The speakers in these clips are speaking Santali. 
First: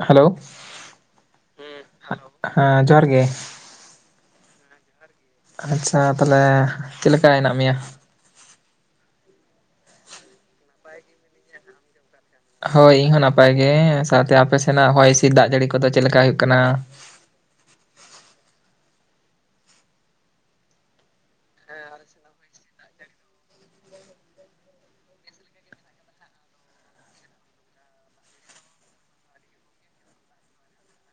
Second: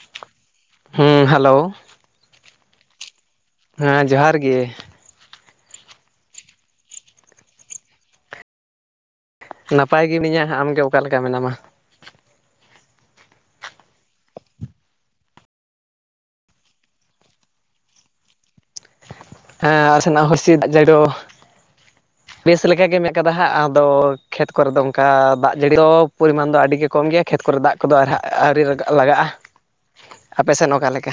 ᱦᱮᱞᱳ ᱦᱩᱸ ᱦᱮᱞᱳ ᱦᱮᱞᱳ, ᱦᱮᱸ ᱡᱚᱦᱟᱨ ᱜᱮ ᱦᱮᱸ ᱡᱚᱦᱟᱨ ᱜᱮ ᱟᱪᱪᱷᱟᱻ ᱛᱟᱞᱦᱮ ᱪᱮᱫᱞᱮᱠᱟ ᱢᱮᱱᱟᱜ ᱢᱮᱭᱟ ᱱᱟᱯᱟᱭ ᱜᱮ ᱢᱤᱹᱱᱧᱟᱹ ᱟᱢᱜᱮ ᱚᱠᱟ ᱞᱮᱠᱟ ᱢᱮᱱᱟᱢᱟ ᱦᱳᱭ ᱤᱧ ᱦᱚᱸ ᱱᱟᱯᱟᱭ ᱜᱮ, ᱥᱟᱶᱛᱮ ᱟᱯᱮ ᱥᱮᱱᱟᱜ ᱦᱚᱭ ᱦᱤᱸᱥᱤᱫ ᱫᱟᱜ ᱡᱟᱹᱲᱤ ᱠᱚᱫᱚ ᱪᱮᱫ ᱞᱮᱠᱟ ᱦᱩᱭᱩᱜ ᱠᱟᱱᱟ ᱦᱮᱸ ᱟᱞᱮ ᱥᱮᱱᱟᱜ ᱦᱚᱭ ᱦᱤᱸᱥᱫ ᱫᱟᱜ ᱡᱟᱹᱲᱤ ᱫᱚ ᱦᱮᱸ ᱟᱞᱮ ᱥᱮᱱᱟᱜ ᱵᱮᱥ ᱞᱮᱠᱟ ᱜᱮ ᱢᱮᱱᱟᱜ ᱠᱟᱫᱟ ᱦᱟᱸᱜ ᱟᱫᱚ, ᱠᱷᱮᱛ ᱠᱚᱨᱮ ᱫᱚ ᱚᱱᱠᱟ ᱫᱟᱜ ᱡᱟᱹᱲᱤ ᱫᱚ ᱯᱚᱨᱤᱢᱟᱱ ᱫᱚ ᱟᱹᱰᱤ ᱜᱮ ᱠᱚᱢ ᱜᱮᱭᱟ ᱠᱷᱮᱛ ᱠᱚᱨᱮ ᱫᱟᱜ ᱠᱚᱫᱚ ᱟᱨ ᱦᱟᱸᱜ ᱟᱹᱣᱨᱤ ᱨᱟᱜᱟᱜ ᱞᱟᱜᱟᱜᱼᱟ ᱟᱯᱮᱥᱮᱱ ᱚᱠᱟᱞᱮᱠᱟ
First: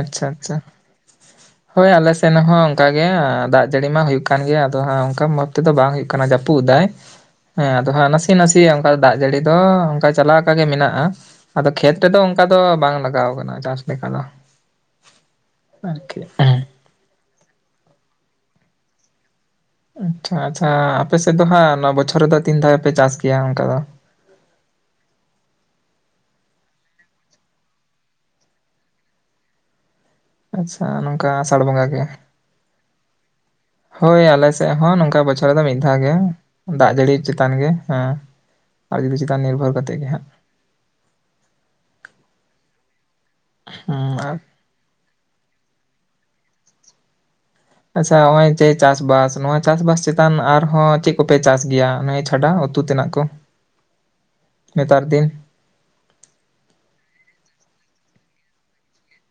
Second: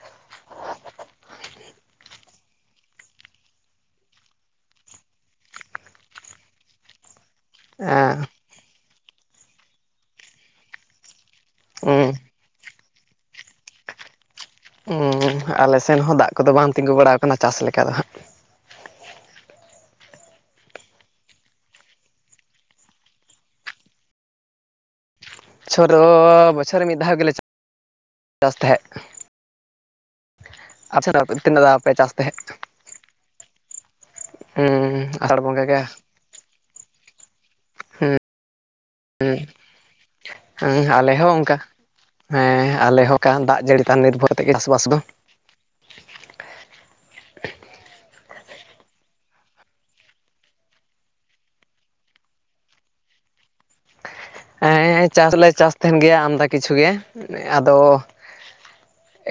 ᱟᱪᱪᱷᱟ ᱟᱪᱪᱷᱟ ᱦᱳᱭ ᱟᱞᱮᱥᱮᱱ ᱦᱚᱸ ᱚᱱᱠᱟ ᱜᱮ, ᱫᱟᱜ ᱡᱟᱹᱲᱤ ᱢᱟ ᱦᱩᱭᱩᱜ ᱠᱟᱱ ᱜᱮᱭᱟ ᱟᱫᱚ ᱦᱟᱸᱜ, ᱚᱱᱠᱟ ᱢᱚᱡᱽ ᱛᱮᱫᱚ ᱵᱟᱝ ᱦᱩᱭᱩᱜ ᱠᱟᱱᱟ ᱡᱟᱹᱯᱩᱫ ᱫᱟᱭ ᱦᱮᱸ, ᱟᱫᱚ ᱦᱟᱸᱜ ᱱᱟᱥᱮ ᱱᱟᱥᱮᱭᱟᱜ ᱚᱱᱠᱟ ᱫᱟᱜ ᱡᱟᱹᱲᱤ ᱫᱚ, ᱚᱝᱠᱟ ᱪᱟᱞᱟᱣ ᱟᱠᱟ ᱜᱮ ᱢᱮᱱᱟᱜᱼᱟ ᱟᱫᱚ ᱠᱷᱮᱛ ᱦᱩᱸ ᱨᱮᱫᱚ ᱚᱝᱠᱟ ᱫᱚ ᱵᱟᱝ ᱞᱟᱜᱟᱣ ᱠᱟᱱᱟ ᱪᱟᱥ ᱞᱮᱠᱟ ᱫᱚ ᱩᱸᱻ ᱟᱞᱮᱥᱮᱱ ᱦᱚᱸ ᱟᱨᱠᱤ ᱫᱟᱜ ᱠᱚᱫᱚ ᱵᱟᱝ ᱛᱤᱸᱜᱩ ᱵᱟᱲᱟᱣ ᱠᱟᱱᱟ ᱪᱟᱥ ᱞᱮᱠᱟ ᱫᱚ ᱦᱟᱸᱜ ᱟᱪᱪᱷᱟ ᱟᱪᱪᱷᱟ, ᱟᱯᱮ ᱥᱮᱫ ᱫᱚ ᱦᱟᱸᱜ ᱚᱱᱚ ᱵᱚᱪᱷᱚᱨ ᱨᱮᱫᱚ ᱛᱤᱱ ᱫᱷᱟᱣ ᱯᱮ ᱪᱟᱥ ᱜᱮᱭᱟ ᱚᱱᱠᱟ ᱫᱚ ᱵᱚᱪᱷᱚᱨ ᱫᱚ ᱵᱚᱪᱷᱚᱨ ᱨᱮ ᱢᱤᱫ ᱫᱷᱟᱣ ᱜᱮᱞᱮ ᱪᱟᱥ ᱛᱟᱦᱮᱸᱫ ᱱᱚᱝᱠᱟ ᱟᱪᱪᱷᱟ ᱟᱥᱟᱲ ᱛᱤᱱᱟᱹᱜ ᱫᱷᱟᱣ ᱵᱚᱸᱜᱟ ᱯᱮ ᱜᱮ ᱪᱟᱥ ᱛᱟᱦᱮᱸᱫ ᱦᱳᱭ ᱟᱞᱮ ᱥᱮᱫ ᱦᱚᱸ ᱦᱩᱸ ᱱᱚᱝᱠᱟ ᱟᱥᱟᱲ ᱵᱚᱪᱷᱚᱨ ᱨᱮ ᱫᱚ ᱵᱚᱸᱜᱟ ᱢᱤᱫ ᱫᱷᱟᱣ ᱜᱮ ᱫᱟᱜ ᱡᱟᱹᱲᱤ ᱪᱮᱛᱟᱱ ᱜᱮ ᱦᱮᱸ ᱟᱨ ᱡᱩᱫᱤ ᱪᱮᱛᱟᱱ ᱱᱤᱨᱵᱷᱚᱨ ᱠᱟᱛᱮᱫ ᱜᱮ ᱦᱟᱸᱜ ᱦᱮᱸ ᱟᱞᱮ ᱦᱚᱸ ᱚᱝᱠᱟ ᱦᱮᱸ ᱟᱞᱮ ᱦᱚᱸ ᱚᱝᱠᱟ ᱫᱟᱜ ᱡᱟᱹᱲᱤ ᱪᱮᱛᱟᱱ ᱦᱩᱸ ᱱᱤᱨᱵᱷᱚᱨ ᱟᱨ ᱛᱮᱜᱮ ᱪᱟᱥᱵᱟᱥ ᱫᱚ ᱟᱪᱪᱷᱟ ᱱᱚᱜ ᱚᱭ ᱡᱮ ᱪᱟᱥᱵᱥ ᱱᱚᱣᱟ ᱪᱟᱥ ᱵᱟᱥ ᱪᱮᱛᱟᱱ ᱟᱨᱦᱚᱸ ᱪᱮᱫ ᱠᱚᱯᱮ ᱪᱟᱥ ᱜᱮᱭᱟ ᱚᱱᱟ ᱪᱷᱟᱰᱟ ᱩᱛᱩ ᱛᱮᱱᱟᱜ ᱠᱚ ᱱᱮᱛᱟᱨ ᱦᱮᱸᱻ ᱫᱤᱱ ᱪᱟᱥᱞ ᱞᱮ ᱪᱟᱥ ᱛᱟᱦᱮᱱ ᱜᱮᱭᱟ ᱟᱢᱫᱟ ᱠᱤᱪᱷᱩ ᱜᱮ ᱟᱫᱚ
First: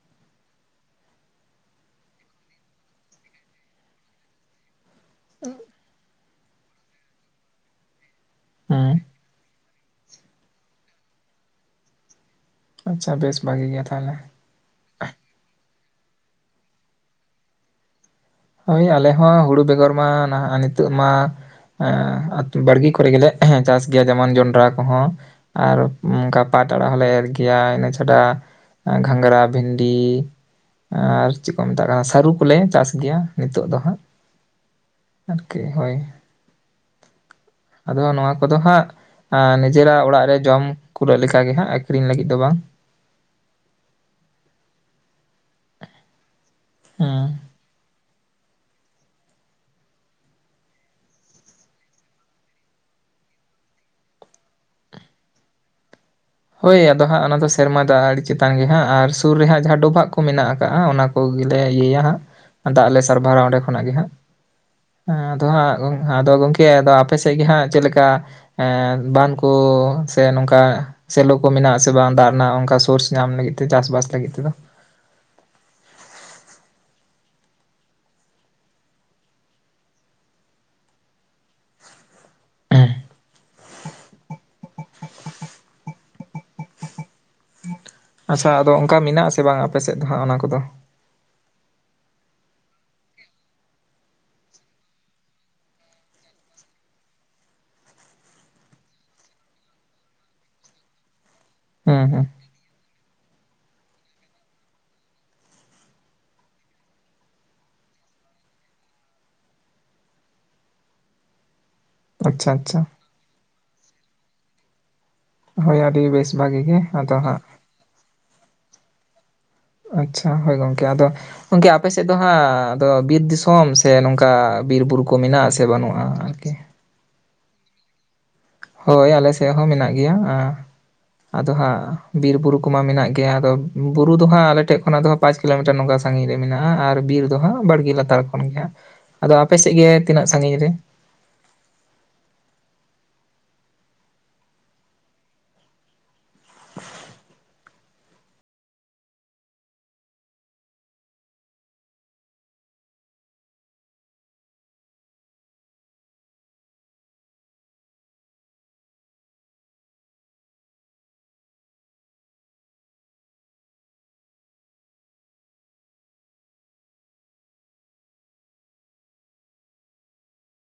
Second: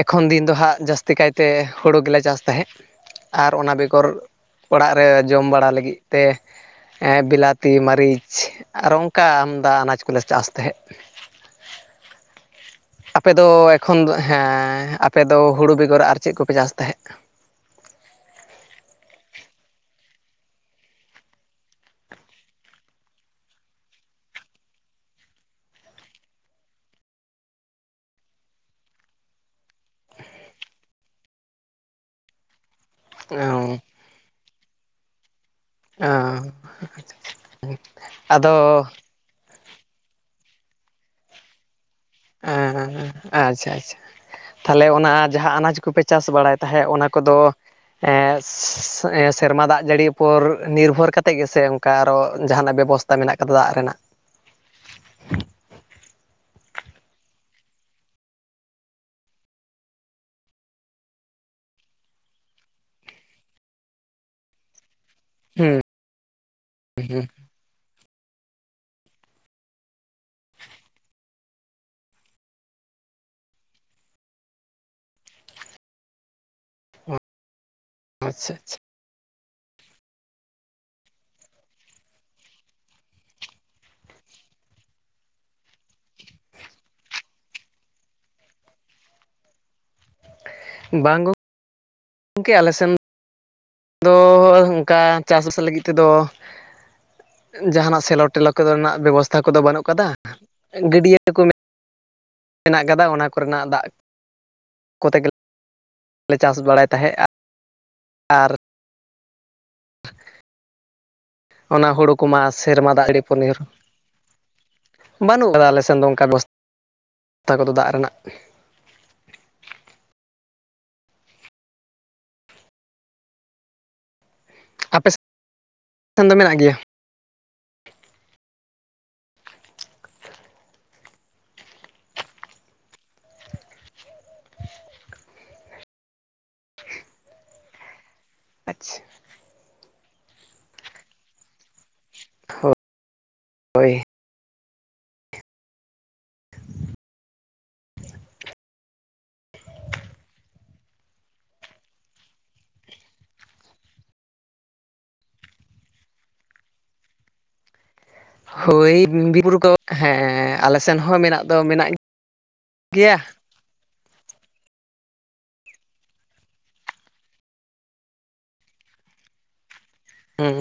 ᱮᱠᱷᱚᱱ ᱫᱤᱱ ᱫᱚ ᱦᱟᱸᱜ ᱡᱟᱹᱥᱛᱤ ᱠᱟᱭᱛᱮ ᱦᱳᱲᱳ ᱜᱮᱞᱮ ᱪᱟᱥ ᱛᱟᱦᱮᱸᱫ ᱟᱨ ᱚᱱᱟ ᱵᱮᱜᱚᱨ ᱚᱲᱟᱜ ᱨᱮ ᱡᱚᱢ ᱵᱟᱲᱟ ᱞᱟᱹᱜᱤᱫ ᱛᱮ ᱵᱞᱟᱛᱤ ᱢᱟᱹᱨᱤᱪ ᱦᱩᱸ ᱟᱨᱚ ᱚᱝ ᱠᱟ ᱟᱢᱫᱟ ᱟᱱᱟᱡᱽ ᱠᱚᱞᱮ ᱪᱟᱥ ᱛᱟᱦᱮᱸᱫ ᱟᱪᱪᱷᱟ ᱟᱯᱮᱫ ᱵᱮᱥ ᱫᱚ ᱵᱷᱟᱜᱤ ᱜᱮᱭᱟ ᱮᱠᱷᱚᱱ ᱫᱚ ᱛᱟᱦᱚᱞᱮ ᱦᱮᱸᱻ ᱟᱯᱮᱫᱚ ᱦᱩᱲᱩ ᱵᱮᱜᱚᱨ ᱟᱨ ᱪᱮᱫ ᱠᱚᱯᱮ ᱪᱟᱥ ᱛᱟᱦᱮᱸᱫ ᱦᱳᱭ ᱟᱞᱮ ᱦᱚᱸ ᱦᱩᱲᱩ ᱵᱮᱜᱚᱨ ᱢᱟ ᱱᱟᱦᱟᱜ ᱱᱤᱛᱚᱜ ᱢᱟ ᱦᱮᱸ, ᱵᱟᱲᱜᱮ ᱠᱚᱨᱮ ᱜᱮᱞᱮ ᱪᱟᱥ ᱜᱮᱭᱟ ᱡᱮᱢᱚᱱ ᱡᱚᱱᱰᱨᱟ ᱠᱚᱦᱚᱸ ᱟᱨ ᱚᱱᱠᱟ ᱯᱟᱴ ᱟᱲᱟᱜ ᱦᱚᱞᱮ ᱮᱨ ᱜᱮᱭᱟ ᱤᱱᱟᱹ ᱪᱷᱟᱰᱟ ᱜᱷᱟᱸᱜᱽᱨᱟ ᱵᱷᱤᱱᱰᱤ ᱟᱨ ᱪᱮᱫ ᱠᱚ ᱢᱮᱛᱟᱜ ᱠᱟᱱᱟ ᱥᱟᱹᱨᱩ ᱠᱚᱞᱮ ᱪᱟᱥ ᱜᱮᱭᱟ᱾ ᱱᱤᱛᱳᱜ ᱫᱚ ᱦᱟᱸᱜ᱾ ᱟᱨᱠᱤ ᱦᱳᱭ, ᱚ ᱟᱫᱚ ᱱᱚᱣᱟ ᱠᱚᱫᱚ ᱦᱟᱸᱜ ᱟ ᱱᱤᱡᱮᱨᱟᱜ ᱚᱲᱟᱜ ᱨᱮ ᱡᱚᱢ ᱠᱩᱨᱟᱹᱜ ᱞᱮᱠᱟᱜ ᱜᱮ ᱦᱟᱸᱜ᱾ ᱟᱹᱠᱷᱨᱤᱧ ᱞᱟᱹᱜᱤᱫ ᱫᱚ ᱵᱟᱝ ᱮᱸ ᱟᱪᱷᱟ ᱟᱪᱷᱟ ᱛᱟᱦᱚᱞᱮ ᱚᱱᱟ ᱡᱟᱦᱟᱸ ᱟᱱᱟᱡᱽ ᱠᱚᱯᱮ ᱪᱟᱥ ᱵᱟᱲᱟᱭ ᱛᱟᱦᱮᱸ ᱚᱱᱟ ᱦᱮᱸ ᱠᱚᱫᱚ ᱮᱸ ᱥᱮ, ᱥᱮᱨᱢᱟ ᱫᱟᱜ ᱡᱟᱹᱲᱤ ᱩᱯᱚᱨ ᱱᱤᱨᱵᱷᱚᱨ ᱠᱟᱛᱮ ᱜᱮᱥ ᱚᱱᱠᱟ ᱟᱨᱚ ᱡᱟᱦᱟᱱᱟᱜ ᱵᱮᱵᱚᱥ ᱢᱮᱱᱟᱜ ᱠᱟᱫᱟ ᱫᱟᱜ ᱨᱮᱱᱟᱜ ᱦᱳᱭ ᱟᱫᱚ ᱦᱟᱸᱜ ᱚᱱᱟ ᱫᱚ ᱥᱮᱨᱢᱟ ᱫᱚ ᱟᱹᱰᱤ ᱪᱮᱛᱟᱱ ᱜᱮ ᱦᱟᱸᱜ ᱟᱨ ᱥᱩᱨ ᱨᱮᱦ ᱡᱟᱦᱟᱸ ᱰᱚᱵᱷᱟᱜ ᱠᱚ ᱢᱮᱱᱟᱜ ᱟᱠᱟᱜ ᱚᱱᱟ ᱡᱚᱛᱚ ᱜᱮᱞᱮ ᱤᱭᱟᱹᱭᱟ ᱦᱟᱸᱜ ᱫᱟᱜ ᱞᱮ ᱥᱟᱨᱵᱷᱟᱨᱟ ᱚᱸᱰᱮ ᱠᱷᱚᱱᱟᱜ ᱜᱮ ᱦᱟᱸᱜ ᱟᱫᱚ ᱦᱟᱸᱜ ᱦᱩᱸ ᱜᱚᱝ ᱦᱮᱸ, ᱟᱫᱚ ᱜᱚᱝᱠᱮ ᱟᱫᱚ ᱟᱯᱮ ᱦᱩᱸ ᱥᱮᱫ ᱜᱮ ᱦᱟᱸᱜ ᱪᱮᱫ ᱞᱮᱠᱟ ᱮᱸᱻ ᱵᱟᱱ ᱠᱚ ᱥᱮ ᱱᱚᱝᱠᱟ ᱥᱮᱞᱚ ᱠᱚ ᱢᱮᱱᱟᱜ ᱥᱮ ᱵᱟᱝ ᱫᱟᱜ ᱨᱮᱱᱟᱜ ᱚᱝᱠᱟ ᱥᱳᱨᱥ ᱧᱟᱢ ᱞᱟᱹᱜᱤᱫ ᱛᱮ ᱪᱟᱥ ᱵᱟᱥ ᱞᱟᱹᱜᱤᱫ ᱛᱮᱫᱚ ᱦᱩᱸ, ᱟᱪᱪᱷᱟ ᱟᱪᱪᱷᱟ ᱦᱩᱸ [unintelligible] ᱟᱪᱷᱟ ᱟᱫᱚ ᱚᱱᱠᱟ ᱢᱮᱱᱟᱜᱼᱟᱥᱮ ᱵᱟᱝ ᱟᱯᱮ ᱥᱮᱫ ᱫᱚ ᱦᱟᱸᱜ ᱚᱱᱟ ᱠᱚᱫᱚ? ᱵᱟᱝ ᱜᱚᱝ ᱟᱞᱮ ᱥᱮᱱ ᱫᱚ ᱚᱱᱠᱟ ᱪᱟᱥᱵᱟᱥ ᱞᱟᱹᱜᱤᱫ ᱛᱮᱫᱚ ᱡᱟᱦᱟᱸᱱᱟᱜ ᱥᱮᱞᱚ ᱴᱮᱞᱚ ᱠᱚᱱᱟᱜ ᱵᱮᱵᱚᱥᱛᱷᱟ ᱠᱚᱫᱚ ᱵᱟᱹᱱᱩᱜ ᱠᱟᱫᱟ ᱜᱟᱹᱰᱭᱟᱹ ᱠᱚ ᱦᱩᱸ ᱦᱩᱸ ᱢᱮᱱᱟᱜ ᱠᱟᱫᱟ ᱚᱱᱟ ᱠᱚᱨᱮᱱᱟᱜ ᱫᱟᱜ ᱠᱚᱛᱮ ᱜᱮ ᱞᱮ ᱪᱟᱥ ᱵᱟᱲᱟᱭ ᱛᱟᱦᱮᱸᱜᱼᱟ ᱟᱨ ᱚᱱᱟ ᱦᱳᱲᱚ ᱠᱚᱢᱟ ᱟᱪᱪᱷᱟ ᱟᱪᱪᱷᱟ ᱥᱮᱨᱢᱟ ᱫᱟᱜᱲᱤ ᱯᱩᱱᱤᱨ ᱦᱳᱭ ᱟᱹᱰᱤ ᱚᱱᱠᱟ ᱵᱮᱥ ᱵᱮᱵᱚᱥᱛᱷᱟ ᱵᱷᱟᱜᱤ ᱜᱮ ᱟᱫᱚ ᱦᱟᱸᱜ ᱠᱚᱫᱚ ᱫᱟᱜ ᱨᱮᱱᱟᱜ ᱟᱪᱷᱟ ᱦᱳᱭ ᱜᱚᱝᱠᱮ ᱟᱫᱚ ᱜᱚᱢᱠᱮ ᱟᱯᱮ ᱥᱮᱫ ᱫᱚ ᱦᱟᱸᱜ ᱟᱫᱚ ᱵᱤᱨ ᱫᱤᱥᱚᱢ ᱥᱮ ᱱᱚᱝᱠᱟ ᱵᱤᱨᱵᱩᱨᱩ ᱟᱯᱮ ᱠᱚ ᱢᱮᱱᱟᱜᱼᱟ ᱥᱮ ᱵᱟᱹᱱᱩᱜᱼᱟ ᱥᱮᱱ ᱫᱚ ᱟᱨᱠᱤ? ᱢᱮᱱᱟᱜ ᱜᱮᱭᱟ ᱦᱳᱭ ᱟᱞᱮ ᱥᱮᱫ ᱦᱚᱸ ᱢᱮᱱᱟᱜ ᱜᱮᱭᱟ ᱟᱸ ᱟᱫᱚ ᱦᱟᱸᱜ ᱵᱤᱨ ᱵᱩᱨᱩ ᱠᱚᱢᱟ ᱢᱮᱱᱟᱜ ᱜᱮᱭᱟ ᱟᱫᱚ ᱵᱩᱨᱩ ᱫᱚ ᱦᱟᱸᱜ ᱟᱞᱮᱮᱴᱷᱮᱡ ᱠᱷᱚᱱᱟᱜ ᱫᱚ ᱦᱟᱸ ᱯᱟᱸᱪ ᱠᱤᱞᱳᱢᱤᱴᱟᱨ ᱱᱚᱝᱠᱟ ᱥᱟᱺᱜᱤᱧ ᱨᱮ ᱢᱮᱱᱟᱜᱼᱟ ᱟᱨ ᱵᱤᱨ ᱫᱚ ᱦᱟᱸᱜ ᱵᱟᱲᱜᱮ ᱞᱟᱛᱟᱲ ᱠᱷᱚᱱ ᱜᱮ ᱦᱟᱸᱜ ᱟᱪᱪᱷᱟ ᱟᱫᱚ ᱟᱯᱮ ᱥᱮᱫ ᱜᱮ ᱛᱤᱱᱟᱹᱜ ᱥᱟᱺᱜᱤᱧ ᱨᱮ? ᱦᱳᱭ᱾ ᱦᱳᱭ ᱵᱤᱨ ᱵᱩᱨᱩ ᱠᱚ ᱦᱮᱸ ᱟᱞᱮ ᱥᱮᱱ ᱦᱚᱸ ᱢᱮᱱᱟᱜ ᱫᱚ ᱢᱮᱱᱟᱜ ᱜᱮᱭᱟ᱾ ᱦᱩᱸ᱾